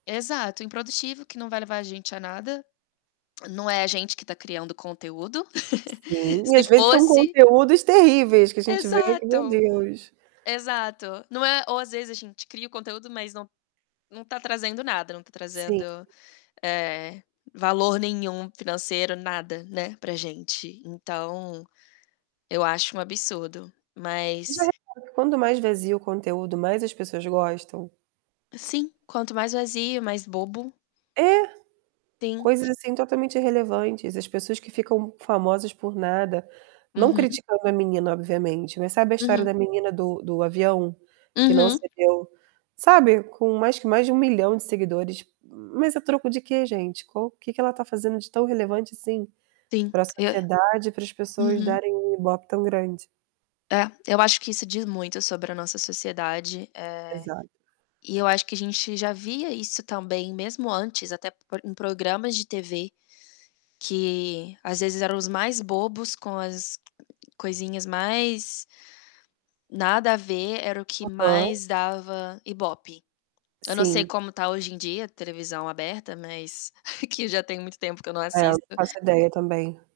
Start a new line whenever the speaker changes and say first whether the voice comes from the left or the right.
left: Exato. Improdutivo, que não vai levar a gente a nada. Não é a gente que tá criando conteúdo.
right: Sim. E
left: Se
right: às vezes são
left: fosse
right: conteúdos terríveis que a gente vê que, meu
left: Exato.
right: Deus!
left: Exato. Não é ou às vezes a gente cria o conteúdo, mas não não tá trazendo nada, não tá
right: Sim.
left: trazendo eh, valor nenhum financeiro, nada, né, pra gente. Então eu acho um absurdo.
right: Já
left: Mas
right: reparou que quanto mais vazio o conteúdo, mais as pessoas gostam?
left: Sim. Quanto mais vazio, mais bobo.
right: É!
left: Sim.
right: coisas, assim, totalmente irrelevantes. As pessoas que ficam famosas por nada. Não
left: Uhum.
right: criticando a menina, obviamente, né. Sabe a história
left: Uhum.
right: da menina do do avião que não
left: Uhum.
right: cedeu sabe, com mais que mais de 1.000.000 de seguidores, mas a troco de que, gente? Qual que que ela tá fazendo de tão relevante assim
left: Sim.
right: pra
left: Eu
right: sociedade, pras pessoas
left: Uhum.
right: darem um IBOPE tão grande?
left: É. Eu acho que isso diz muito sobre a nossa sociedade. Eh,
right: Exa
left: e eu acho que a gente já via isso também mesmo antes, até por em programas de TV que, às vezes, eram os mais bobos, com as coisinhas mais nada a ver, era o que
right: Aham.
left: mais dava IBOPE. Eu não sei
right: Sim.
left: como tá hoje em dia televisão aberta, mas que já tem muito tempo que eu não
right: É, não
left: assisto
right: faço ideia também.